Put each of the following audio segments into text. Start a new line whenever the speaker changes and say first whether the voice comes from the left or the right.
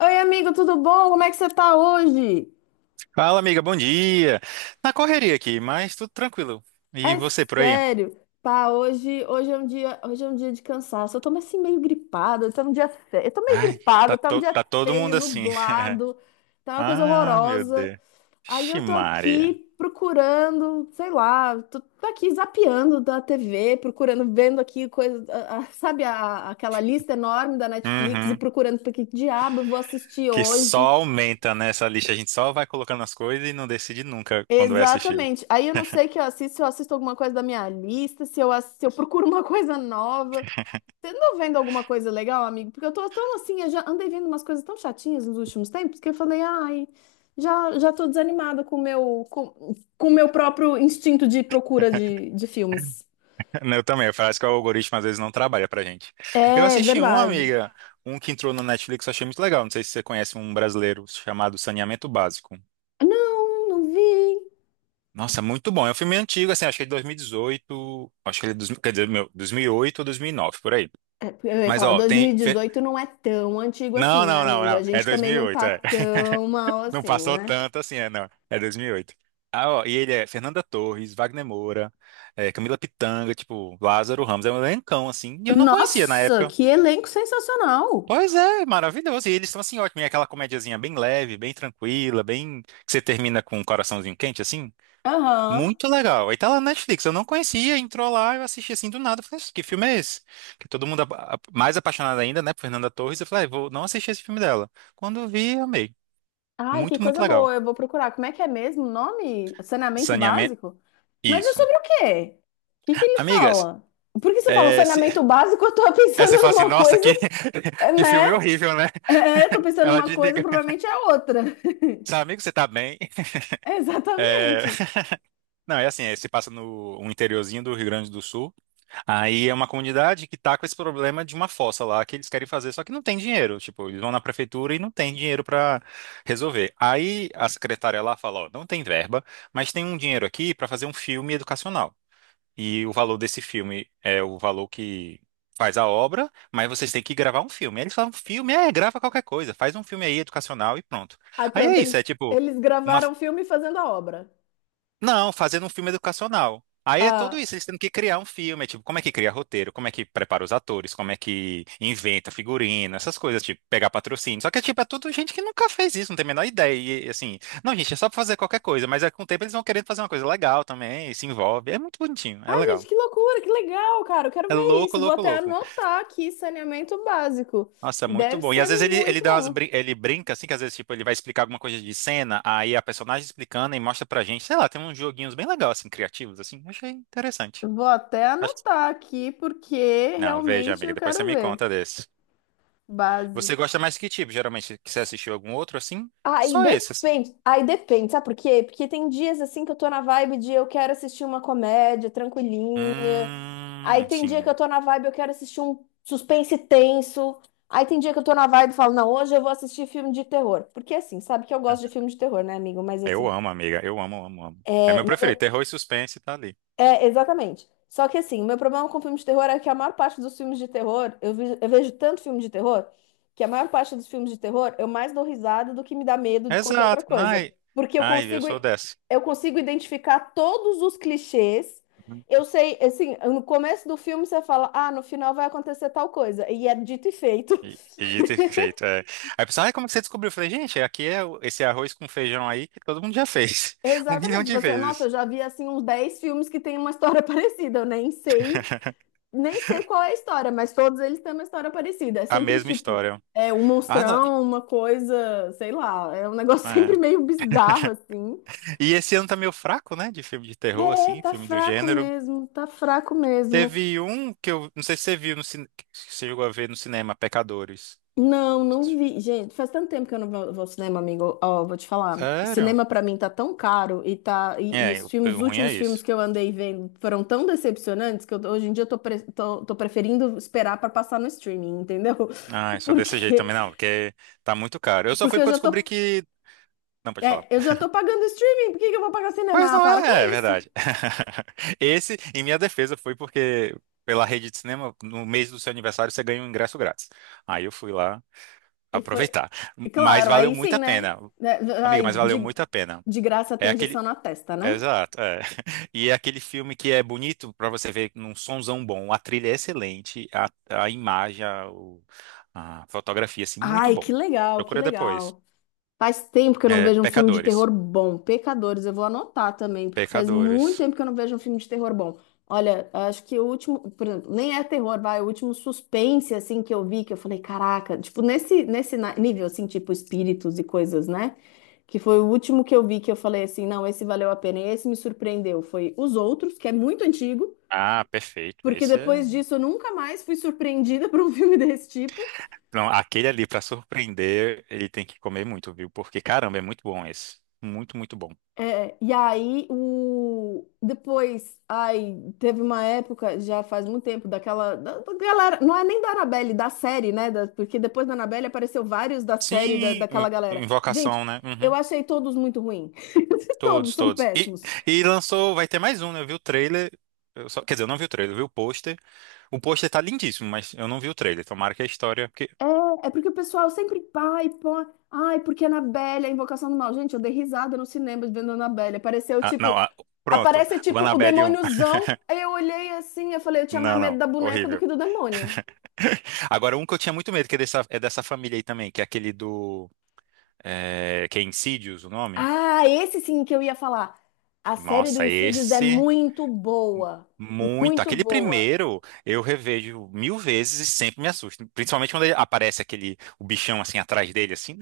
left: Oi, amigo, tudo bom? Como é que você tá hoje?
right: Fala, amiga, bom dia. Na correria aqui, mas tudo tranquilo. E
left: É
right: você por aí?
left: sério. Pá, hoje, hoje é um dia de cansaço. Eu tô assim meio gripada, tá um dia feio. Eu tô meio
right: Ai, tá,
left: gripada, tá um dia
right: tá todo
left: feio,
right: mundo assim.
left: nublado, tá uma coisa
right: Ah, meu
left: horrorosa.
right: Deus.
left: Aí eu tô
right: Ximaria.
left: aqui procurando, sei lá, tô aqui zapeando da TV, procurando, vendo aqui coisa, sabe, aquela lista enorme da Netflix e
right: Uhum.
left: procurando pra que diabo eu vou assistir
right: Que só
left: hoje.
right: aumenta nessa lista. A gente só vai colocando as coisas e não decide nunca quando vai assistir.
left: Exatamente. Aí eu não sei que eu assisto, se eu assisto alguma coisa da minha lista, se eu, se eu procuro uma coisa nova. Você andou vendo alguma coisa legal, amigo? Porque eu tô tão assim, eu já andei vendo umas coisas tão chatinhas nos últimos tempos que eu falei, ai, já tô desanimada com o meu, com o meu próprio instinto de procura de filmes.
right: Eu também. Parece que o algoritmo às vezes não trabalha pra gente. Eu
left: É
right: assisti um,
left: verdade.
right: amiga, um que entrou no Netflix, eu achei muito legal. Não sei se você conhece um brasileiro chamado Saneamento Básico.
left: Não, não vi.
right: Nossa, é muito bom. É um filme antigo, assim, acho que é de 2018, acho que ele é dos, quer dizer, meu, 2008 ou 2009 por aí.
left: É, eu ia
right: Mas,
left: falar,
right: ó, tem.
left: 2018 não é tão antigo assim,
right: Não,
left: né,
right: não, não,
left: amigo? A
right: não. É
left: gente também não
right: 2008,
left: tá
right: é.
left: tão mal
right: Não
left: assim,
right: passou
left: né?
right: tanto assim, é, não. É 2008. Ah, ó, e ele é Fernanda Torres, Wagner Moura, é, Camila Pitanga, tipo, Lázaro Ramos. É um elencão, assim, e eu não conhecia na
left: Nossa,
right: época.
left: que elenco sensacional!
right: Pois é, maravilhoso. E eles estão, assim, ótimo. E é aquela comediazinha bem leve, bem tranquila, bem. Que você termina com um coraçãozinho quente, assim.
left: Aham.
right: Muito legal. Aí tá lá na Netflix. Eu não conhecia, entrou lá, eu assisti assim do nada. Falei, "Isso, que filme é esse? Que todo mundo mais apaixonado ainda, né, por Fernanda Torres. Eu falei, "Ah, vou não assistir esse filme dela. Quando eu vi, amei.
left: Ai, que
right: Muito, muito
left: coisa
right: legal.
left: boa. Eu vou procurar. Como é que é mesmo o nome? Saneamento
right: Saneamento.
left: básico? Mas é
right: Isso.
left: sobre o quê? O que que eles
right: Amigas,
left: falam? Porque você fala
right: é, se...
left: saneamento básico, eu tô
right: aí você
left: pensando
right: fala assim,
left: numa
right: nossa,
left: coisa,
right: que
left: né?
right: filme horrível, né?
left: Eu tô pensando
right: Ela
left: numa coisa,
right: desliga.
left: provavelmente é outra.
right: Seu amigo, você tá bem? É,
left: Exatamente.
right: Não, é assim, é, se passa no um interiorzinho do Rio Grande do Sul. Aí é uma comunidade que tá com esse problema de uma fossa lá que eles querem fazer, só que não tem dinheiro. Tipo, eles vão na prefeitura e não tem dinheiro para resolver. Aí a secretária lá fala, ó, não tem verba, mas tem um dinheiro aqui para fazer um filme educacional. E o valor desse filme é o valor que faz a obra, mas vocês têm que gravar um filme. Aí eles falam, filme, é, grava qualquer coisa, faz um filme aí educacional e pronto.
left: Aí
right: Aí é
left: pronto,
right: isso, é tipo
left: eles
right: uma
left: gravaram o filme fazendo a obra.
right: não, fazendo um filme educacional. Aí é
left: Ah.
right: tudo isso, eles tendo que criar um filme, é tipo, como é que cria roteiro, como é que prepara os atores, como é que inventa figurino, essas coisas, tipo, pegar patrocínio. Só que, tipo, é tudo gente que nunca fez isso, não tem a menor ideia. E, assim, não, gente, é só pra fazer qualquer coisa, mas aí, com o tempo eles vão querendo fazer uma coisa legal também, e se envolve. É muito bonitinho, é
left: Ah, gente,
right: legal.
left: que loucura, que legal, cara. Eu quero
right: É
left: ver
right: louco,
left: isso. Vou
right: louco,
left: até
right: louco.
left: anotar aqui saneamento básico.
right: Nossa, é muito
left: Deve
right: bom. E
left: ser
right: às vezes
left: muito bom.
right: ele brinca, assim, que às vezes, tipo, ele vai explicar alguma coisa de cena, aí a personagem explicando e mostra pra gente, sei lá, tem uns joguinhos bem legais, assim, criativos, assim. Achei interessante.
left: Vou até anotar aqui porque
right: Não, veja,
left: realmente
right: amiga,
left: eu
right: depois você
left: quero
right: me
left: ver.
right: conta desse.
left: Básico.
right: Você gosta mais que tipo, geralmente? Que você assistiu algum outro assim? Só esse, assim.
left: Aí depende, sabe por quê? Porque tem dias assim que eu tô na vibe de eu quero assistir uma comédia tranquilinha. Aí tem dia que eu
right: Sim.
left: tô na vibe eu quero assistir um suspense tenso. Aí tem dia que eu tô na vibe e falo, não, hoje eu vou assistir filme de terror. Porque assim, sabe que eu gosto de filme de terror, né, amigo? Mas
right: Eu
left: assim,
right: amo, amiga. Eu amo, amo, amo. É
left: é,
right: meu preferido. Terror e suspense tá ali.
left: É, exatamente. Só que assim, o meu problema com filmes de terror é que a maior parte dos filmes de terror, eu vejo tanto filme de terror, que a maior parte dos filmes de terror eu mais dou risada do que me dá medo de qualquer outra
right: Exato.
left: coisa.
right: Ai,
left: Porque eu
right: ai, eu
left: consigo,
right: sou
left: i-
right: dessa.
left: Eu consigo identificar todos os clichês.
right: Uhum.
left: Eu sei, assim, no começo do filme você fala, ah, no final vai acontecer tal coisa. E é dito e feito.
right: E, e dito e feito. É. Aí a pessoa, ai, como que você descobriu? Eu falei, gente, aqui é esse arroz com feijão aí que todo mundo já fez. Um milhão
left: Exatamente.
right: de
left: Você, nossa,
right: vezes.
left: eu já vi assim uns 10 filmes que tem uma história parecida, eu nem sei. Nem sei qual é a história, mas todos eles têm uma história parecida. É
right: A
left: sempre
right: mesma
left: tipo,
right: história.
left: é um
right: Ah, não.
left: monstrão, uma coisa, sei lá, é um negócio
right: É.
left: sempre meio bizarro assim.
right: E esse ano tá meio fraco, né? De filme de terror,
left: É,
right: assim,
left: tá
right: filme do
left: fraco
right: gênero.
left: mesmo, tá fraco mesmo.
right: Teve um que eu não sei se você viu no cinema, que você chegou a ver no cinema, Pecadores.
left: Não, não vi. Gente, faz tanto tempo que eu não vou ao cinema, amigo. Ó, vou te falar.
right: Sério?
left: Cinema pra mim tá tão caro e e
right: É,
left: os
right: o
left: filmes, os
right: o ruim é
left: últimos filmes
right: isso.
left: que eu andei vendo foram tão decepcionantes que hoje em dia eu tô, tô preferindo esperar pra passar no streaming, entendeu?
right: Ah, só desse jeito
left: Porque
right: também não, porque tá muito caro. Eu só fui
left: porque eu
right: porque eu
left: já
right: descobri
left: tô
right: que. Não, pode falar.
left: É, eu já tô pagando streaming, por que que eu vou pagar
right: Mas
left: cinema? Ah,
right: não
left: para com
right: é, é
left: isso.
right: verdade. Esse, em minha defesa, foi porque pela rede de cinema, no mês do seu aniversário, você ganha um ingresso grátis. Aí eu fui lá
left: E foi.
right: aproveitar.
left: E
right: Mas
left: claro,
right: valeu
left: aí
right: muito
left: sim,
right: a
left: né?
right: pena.
left: Né,
right: Amiga,
left: ai,
right: mas valeu muito a pena.
left: de graça
right: É
left: tem
right: aquele.
left: injeção na testa, né?
right: Exato, é. E é aquele filme que é bonito pra você ver num sonzão bom, a trilha é excelente, a imagem, a fotografia, assim, muito
left: Ai,
right: bom.
left: que legal, que
right: Procura depois.
left: legal. Faz tempo que eu não
right: É,
left: vejo um filme de terror
right: Pecadores.
left: bom. Pecadores, eu vou anotar também, porque faz muito
right: Pecadores.
left: tempo que eu não vejo um filme de terror bom. Olha, acho que o último, por exemplo, nem é terror, vai, o último suspense assim que eu vi, que eu falei, caraca, tipo nível assim, tipo espíritos e coisas, né? Que foi o último que eu vi que eu falei assim, não, esse valeu a pena, e esse me surpreendeu. Foi Os Outros, que é muito antigo,
right: Ah, perfeito.
left: porque
right: Esse é.
left: depois disso eu nunca mais fui surpreendida por um filme desse tipo.
right: Não, aquele ali pra surpreender, ele tem que comer muito, viu? Porque caramba, é muito bom esse. Muito, muito bom.
left: É, e aí o depois, aí teve uma época, já faz muito tempo, daquela da galera, não é nem da Annabelle, da série, né? Porque depois da Annabelle apareceu vários da série
right: Sim,
left: daquela galera. Gente,
right: Invocação, né?
left: eu
right: Uhum.
left: achei todos muito ruim. Todos
right: Todos,
left: são
right: todos. E,
left: péssimos.
right: e lançou, vai ter mais um, né? Eu vi o trailer. Quer dizer, eu não vi o trailer, eu vi o pôster. O pôster tá lindíssimo, mas eu não vi o trailer. Tomara que a história. Porque.
left: É porque o pessoal sempre, pai, pô, ai, porque Annabelle, a invocação do mal. Gente, eu dei risada no cinema vendo Annabelle. Apareceu
right: Ah, não,
left: tipo,
right: ah, pronto.
left: aparece
right: O
left: tipo o
right: Annabelle um.
left: demôniozão. Aí eu olhei assim, eu falei, eu tinha mais
right: Não,
left: medo
right: não.
left: da boneca do
right: Horrível.
left: que do demônio.
right: Agora, um que eu tinha muito medo, que é dessa família aí também, que é aquele do. É, que é Insidious o nome?
left: Ah, esse sim que eu ia falar. A série do
right: Nossa,
left: Insidious é
right: esse.
left: muito boa.
right: Muito.
left: Muito
right: Aquele
left: boa.
right: primeiro eu revejo mil vezes e sempre me assusta. Principalmente quando ele aparece aquele o bichão assim atrás dele, assim.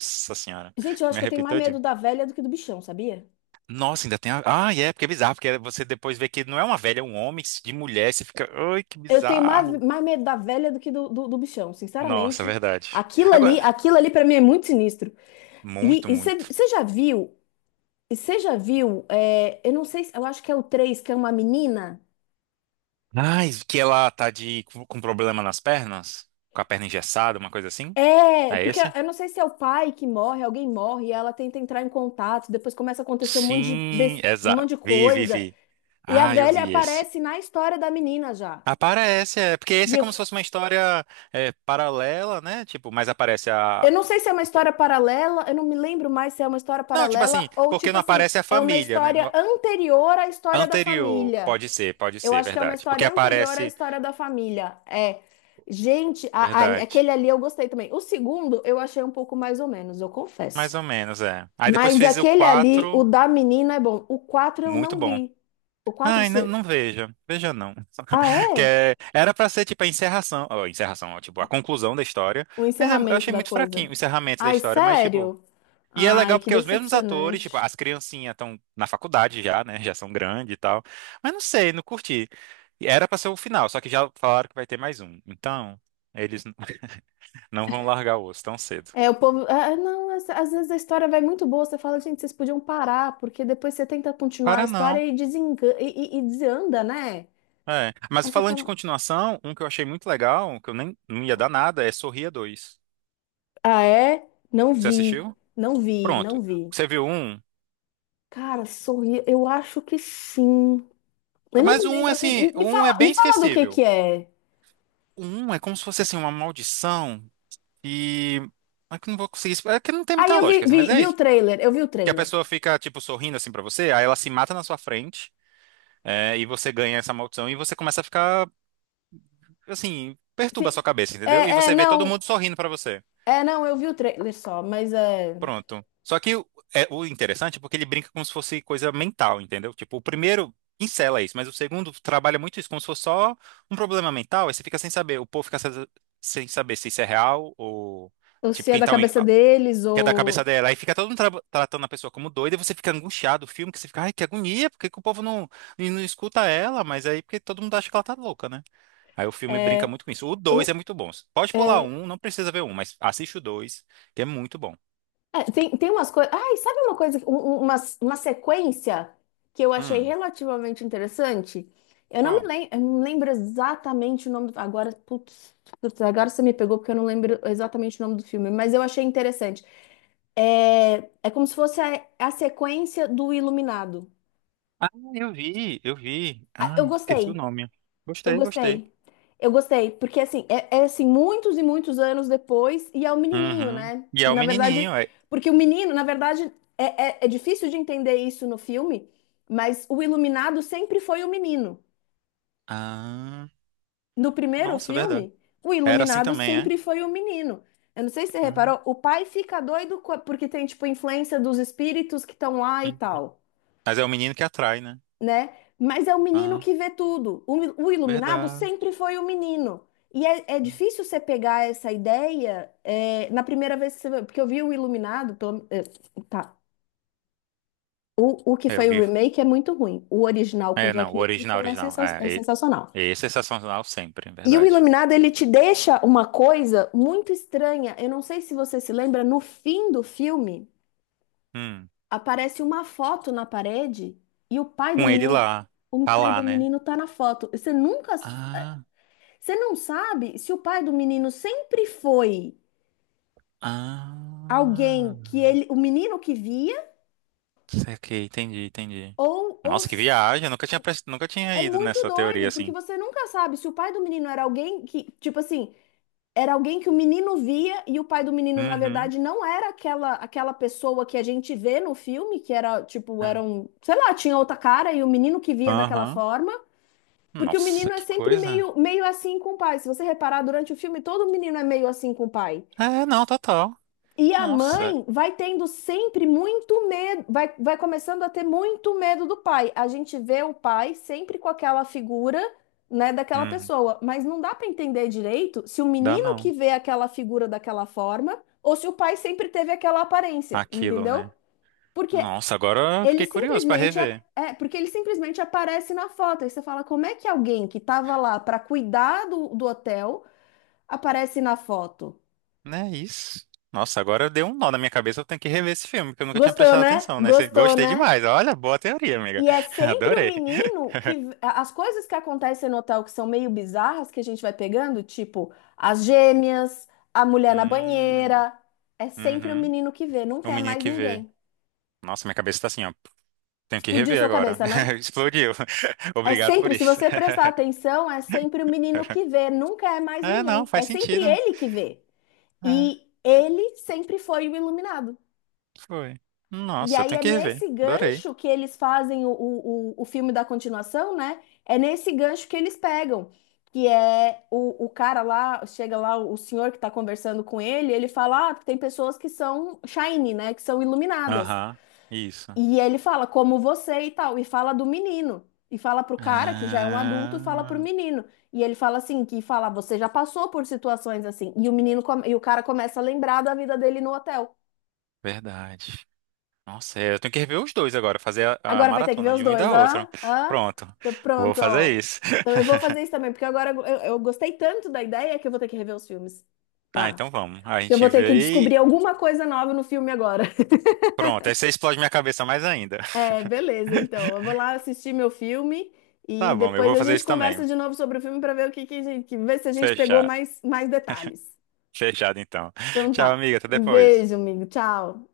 right: Nossa senhora.
left: Gente, eu acho
right: Me
left: que eu tenho
right: arrepio.
left: mais medo da velha do que do bichão, sabia?
right: Nossa, ainda tem a. Ah, é, porque é bizarro, porque você depois vê que não é uma velha, é um homem de mulher, você fica, ai, que
left: Eu tenho mais,
right: bizarro.
left: mais medo da velha do que do bichão,
right: Nossa, é
left: sinceramente.
right: verdade. Agora,
left: Aquilo ali para mim é muito sinistro. E
right: muito, muito.
left: você já viu? Você já viu? É, eu não sei, eu acho que é o 3 que é uma menina.
right: Ai, que ela tá de com problema nas pernas, com a perna engessada, uma coisa assim?
left: É,
right: É
left: porque
right: esse?
left: eu não sei se é o pai que morre, alguém morre, e ela tenta entrar em contato, depois começa a acontecer um monte de,
right: Sim,
left: um
right: exato.
left: monte de
right: Vi, vi,
left: coisa.
right: vi.
left: E a
right: Ah, eu
left: velha
right: vi esse.
left: aparece na história da menina já.
right: Aparece, é, porque esse
left: E
right: é
left: eu,
right: como se
left: f-
right: fosse uma história é, paralela, né? Tipo, mas aparece a.
left: eu não sei se é uma história paralela, eu não me lembro mais se é uma história
right: Não, tipo assim,
left: paralela ou
right: porque
left: tipo
right: não
left: assim,
right: aparece a
left: é uma
right: família, né?
left: história anterior à história da
right: Anterior,
left: família.
right: pode
left: Eu
right: ser,
left: acho que é uma
right: verdade. Porque
left: história anterior à
right: aparece,
left: história da família. É. Gente,
right: verdade.
left: aquele ali eu gostei também. O segundo eu achei um pouco mais ou menos, eu
right: Mais
left: confesso.
right: ou menos, é. Aí depois
left: Mas
right: fez o
left: aquele ali, o
right: 4,
left: da menina é bom. O quatro eu
right: muito
left: não
right: bom.
left: vi. O quatro.
right: Ai, não,
left: Se-
right: não veja, veja não.
left: Ah,
right: Que
left: é?
right: era pra ser tipo a encerração, ó, tipo a conclusão da história,
left: O
right: mas eu
left: encerramento
right: achei
left: da
right: muito fraquinho
left: coisa.
right: o encerramento da
left: Ai,
right: história, mas tipo,
left: sério?
right: e é
left: Ai,
right: legal
left: que
right: porque os mesmos atores, tipo,
left: decepcionante.
right: as criancinhas estão na faculdade já, né, já são grandes e tal, mas não sei, não curti. E era pra ser o final, só que já falaram que vai ter mais um, então eles não vão largar o osso tão cedo.
left: É, o povo. Ah, ah, não, às vezes a história vai muito boa. Você fala, gente, vocês podiam parar, porque depois você tenta continuar a
right: Para não.
left: história e desanda, né?
right: É. Mas
left: Aí você
right: falando de
left: fala,
right: continuação, um que eu achei muito legal, que eu nem não ia dar nada, é Sorria dois.
left: ah, é? Não
right: Você
left: vi,
right: assistiu?
left: não
right: Pronto.
left: vi.
right: Você viu um?
left: Cara, sorri, eu acho que sim. Eu não
right: Mas
left: me
right: um,
left: lembro.
right: assim,
left: Me
right: um é
left: fala,
right: bem
left: me fala do
right: esquecível.
left: que é.
right: Um é como se fosse, assim, uma maldição e... É que eu não vou conseguir explicar. É que não tem
left: Aí
right: muita
left: eu vi,
right: lógica, assim,
left: vi,
right: mas é
left: vi o
right: isso.
left: trailer, eu vi o
right: Que a
left: trailer.
right: pessoa fica, tipo, sorrindo, assim, pra você, aí ela se mata na sua frente, é, e você ganha essa maldição e você começa a ficar, assim, perturba a
left: Se-
right: sua cabeça,
left: É,
right: entendeu? E
left: é,
right: você vê
left: não.
right: todo mundo sorrindo pra você.
left: É, não, eu vi o trailer só, mas é.
right: Pronto. Só que é o interessante é porque ele brinca como se fosse coisa mental, entendeu? Tipo, o primeiro pincela isso, mas o segundo trabalha muito isso como se fosse só um problema mental, aí você fica sem saber, o povo fica sem saber se isso é real ou
left: Ou se
right: tipo
left: é
right: quem
left: da
right: tá
left: cabeça deles,
right: que é da cabeça
left: ou.
right: dela, aí fica todo mundo tratando a pessoa como doida, e você fica angustiado, o filme que você fica, ai, que agonia, porque que o povo não e não escuta ela, mas aí porque todo mundo acha que ela tá louca, né? Aí o filme brinca
left: É,
right: muito com isso. O dois é
left: o-
right: muito bom. Pode pular
left: é,
right: um, não precisa ver um, mas assiste o dois, que é muito bom.
left: é, tem, tem umas coisas. Ai, sabe uma coisa, uma sequência que eu achei
right: Hum,
left: relativamente interessante?
right: qual?
left: Eu não lembro exatamente o nome. Agora, putz, agora você me pegou porque eu não lembro exatamente o nome do filme, mas eu achei interessante. É, é como se fosse a sequência do Iluminado.
right: Ah, eu vi, eu vi.
left: Ah, eu
right: Ai, esqueci o
left: gostei.
right: nome.
left: Eu
right: Gostei, gostei.
left: gostei. Eu gostei, porque assim, assim, muitos e muitos anos depois, e é o menininho,
right: Uhum.
left: né?
right: E é
left: Que
right: o
left: na verdade,
right: menininho, é.
left: porque o menino, na verdade, é, é difícil de entender isso no filme, mas o iluminado sempre foi o menino.
right: Ah,
left: No primeiro
right: nossa, verdade.
left: filme, o
right: Era assim
left: iluminado
right: também, é?
left: sempre foi o menino. Eu não sei se você
right: Hum,
left: reparou, o pai fica doido porque tem, tipo, influência dos espíritos que estão lá e
right: hum.
left: tal,
right: Mas é o menino que atrai, né?
left: né? Mas é o menino
right: Ah,
left: que vê tudo. O iluminado
right: verdade.
left: sempre foi o menino. E é, é
right: Hum.
left: difícil você pegar essa ideia é, na primeira vez que você vê, porque eu vi o Iluminado, é, tá. O que
right: É, eu
left: foi o
right: vi.
left: remake é muito ruim. O original com
right: É, não,
left: Jack
right: o original,
left: Nicholson é,
right: original.
left: é
right: É,
left: sensacional.
right: esse é sensacional sempre, é
left: E o
right: verdade.
left: Iluminado, ele te deixa uma coisa muito estranha. Eu não sei se você se lembra, no fim do filme,
right: Hum.
left: aparece uma foto na parede e
right: Com ele lá.
left: o
right: Tá
left: pai
right: lá,
left: do
right: né?
left: menino tá na foto. Você nunca
right: Ah,
left: você não sabe se o pai do menino sempre foi alguém
right: ah.
left: que ele, o menino que via,
right: Saquei, entendi, entendi.
left: ou, ou
right: Nossa, que
left: s-
right: viagem. Eu nunca tinha
left: é
right: ido
left: muito
right: nessa teoria
left: doido, porque
right: assim.
left: você nunca sabe se o pai do menino era alguém que, tipo assim, era alguém que o menino via e o pai do menino, na
right: Uhum.
left: verdade, não era aquela pessoa que a gente vê no filme, que era, tipo,
right: É.
left: era um, sei lá, tinha outra cara e o menino que via daquela
right: Aham.
left: forma. Porque o
right: Nossa,
left: menino é
right: que
left: sempre
right: coisa.
left: meio, meio assim com o pai. Se você reparar, durante o filme, todo menino é meio assim com o pai.
right: É, não, total.
left: E a
right: Nossa.
left: mãe vai tendo sempre muito medo, vai começando a ter muito medo do pai. A gente vê o pai sempre com aquela figura, né, daquela
right: Hum,
left: pessoa, mas não dá para entender direito se o
right: dá
left: menino que
right: não.
left: vê aquela figura daquela forma ou se o pai sempre teve aquela aparência,
right: Aquilo,
left: entendeu?
right: né?
left: Porque
right: Nossa, agora eu fiquei curioso pra rever.
left: Porque ele simplesmente aparece na foto. Aí você fala, como é que alguém que estava lá para cuidar do hotel aparece na foto?
right: Né, isso. Nossa, agora deu um nó na minha cabeça, eu tenho que rever esse filme, porque eu nunca tinha
left: Gostou,
right: prestado
left: né?
right: atenção, né?
left: Gostou,
right: Gostei
left: né?
right: demais. Olha, boa teoria, amiga.
left: E é sempre um
right: Adorei.
left: menino que as coisas que acontecem no hotel que são meio bizarras que a gente vai pegando, tipo as gêmeas, a mulher na
right: Hum,
left: banheira, é sempre o
right: uhum.
left: menino que vê,
right: O
left: nunca é
right: menino
left: mais
right: que vê.
left: ninguém.
right: Nossa, minha cabeça tá assim, ó. Tenho que
left: Explodiu
right: rever
left: sua
right: agora.
left: cabeça, né?
right: Explodiu.
left: É
right: Obrigado por
left: sempre, se
right: isso.
left: você prestar atenção, é sempre o menino que vê, nunca é mais
right: É, não,
left: ninguém. É
right: faz
left: sempre
right: sentido.
left: ele que vê.
right: É.
left: E ele sempre foi o iluminado.
right: Foi.
left: E
right: Nossa, eu
left: aí
right: tenho
left: é
right: que rever.
left: nesse
right: Adorei.
left: gancho que eles fazem o o filme da continuação, né? É nesse gancho que eles pegam. Que é o cara lá, chega lá, o senhor que tá conversando com ele, ele fala: Ah, tem pessoas que são shiny, né? Que são iluminadas.
right: Aham, isso.
left: E ele fala, como você e tal, e fala do menino. E fala pro cara, que já é um adulto, e fala pro
right: Ah,
left: menino. E ele fala assim, que fala, você já passou por situações assim. E o menino, e o cara começa a lembrar da vida dele no hotel.
right: verdade. Nossa, é, eu tenho que rever os dois agora, fazer a
left: Agora vai ter que ver
right: maratona
left: os
right: de um e
left: dois,
right: da
left: hã?
right: outra.
left: Hã?
right: Pronto,
left: Tô
right: vou
left: pronto,
right: fazer
left: ó.
right: isso.
left: Então eu vou fazer isso também, porque agora eu gostei tanto da ideia que eu vou ter que rever os filmes.
right: Ah,
left: Pá.
right: então vamos. A
left: Porque eu
right: gente
left: vou ter que
right: vê
left: descobrir
right: e.
left: alguma coisa nova no filme agora.
right: Pronto, aí você explode minha cabeça mais ainda.
left: É, beleza, então. Eu vou lá assistir meu filme e
right: Tá bom, eu
left: depois
right: vou
left: a
right: fazer
left: gente
right: isso também.
left: conversa de novo sobre o filme para ver a que ver se a gente pegou
right: Fechado.
left: mais, mais detalhes.
right: Fechado então.
left: Então
right: Tchau,
left: tá.
right: amiga, até
left: Um
right: depois.
left: beijo, amigo. Tchau.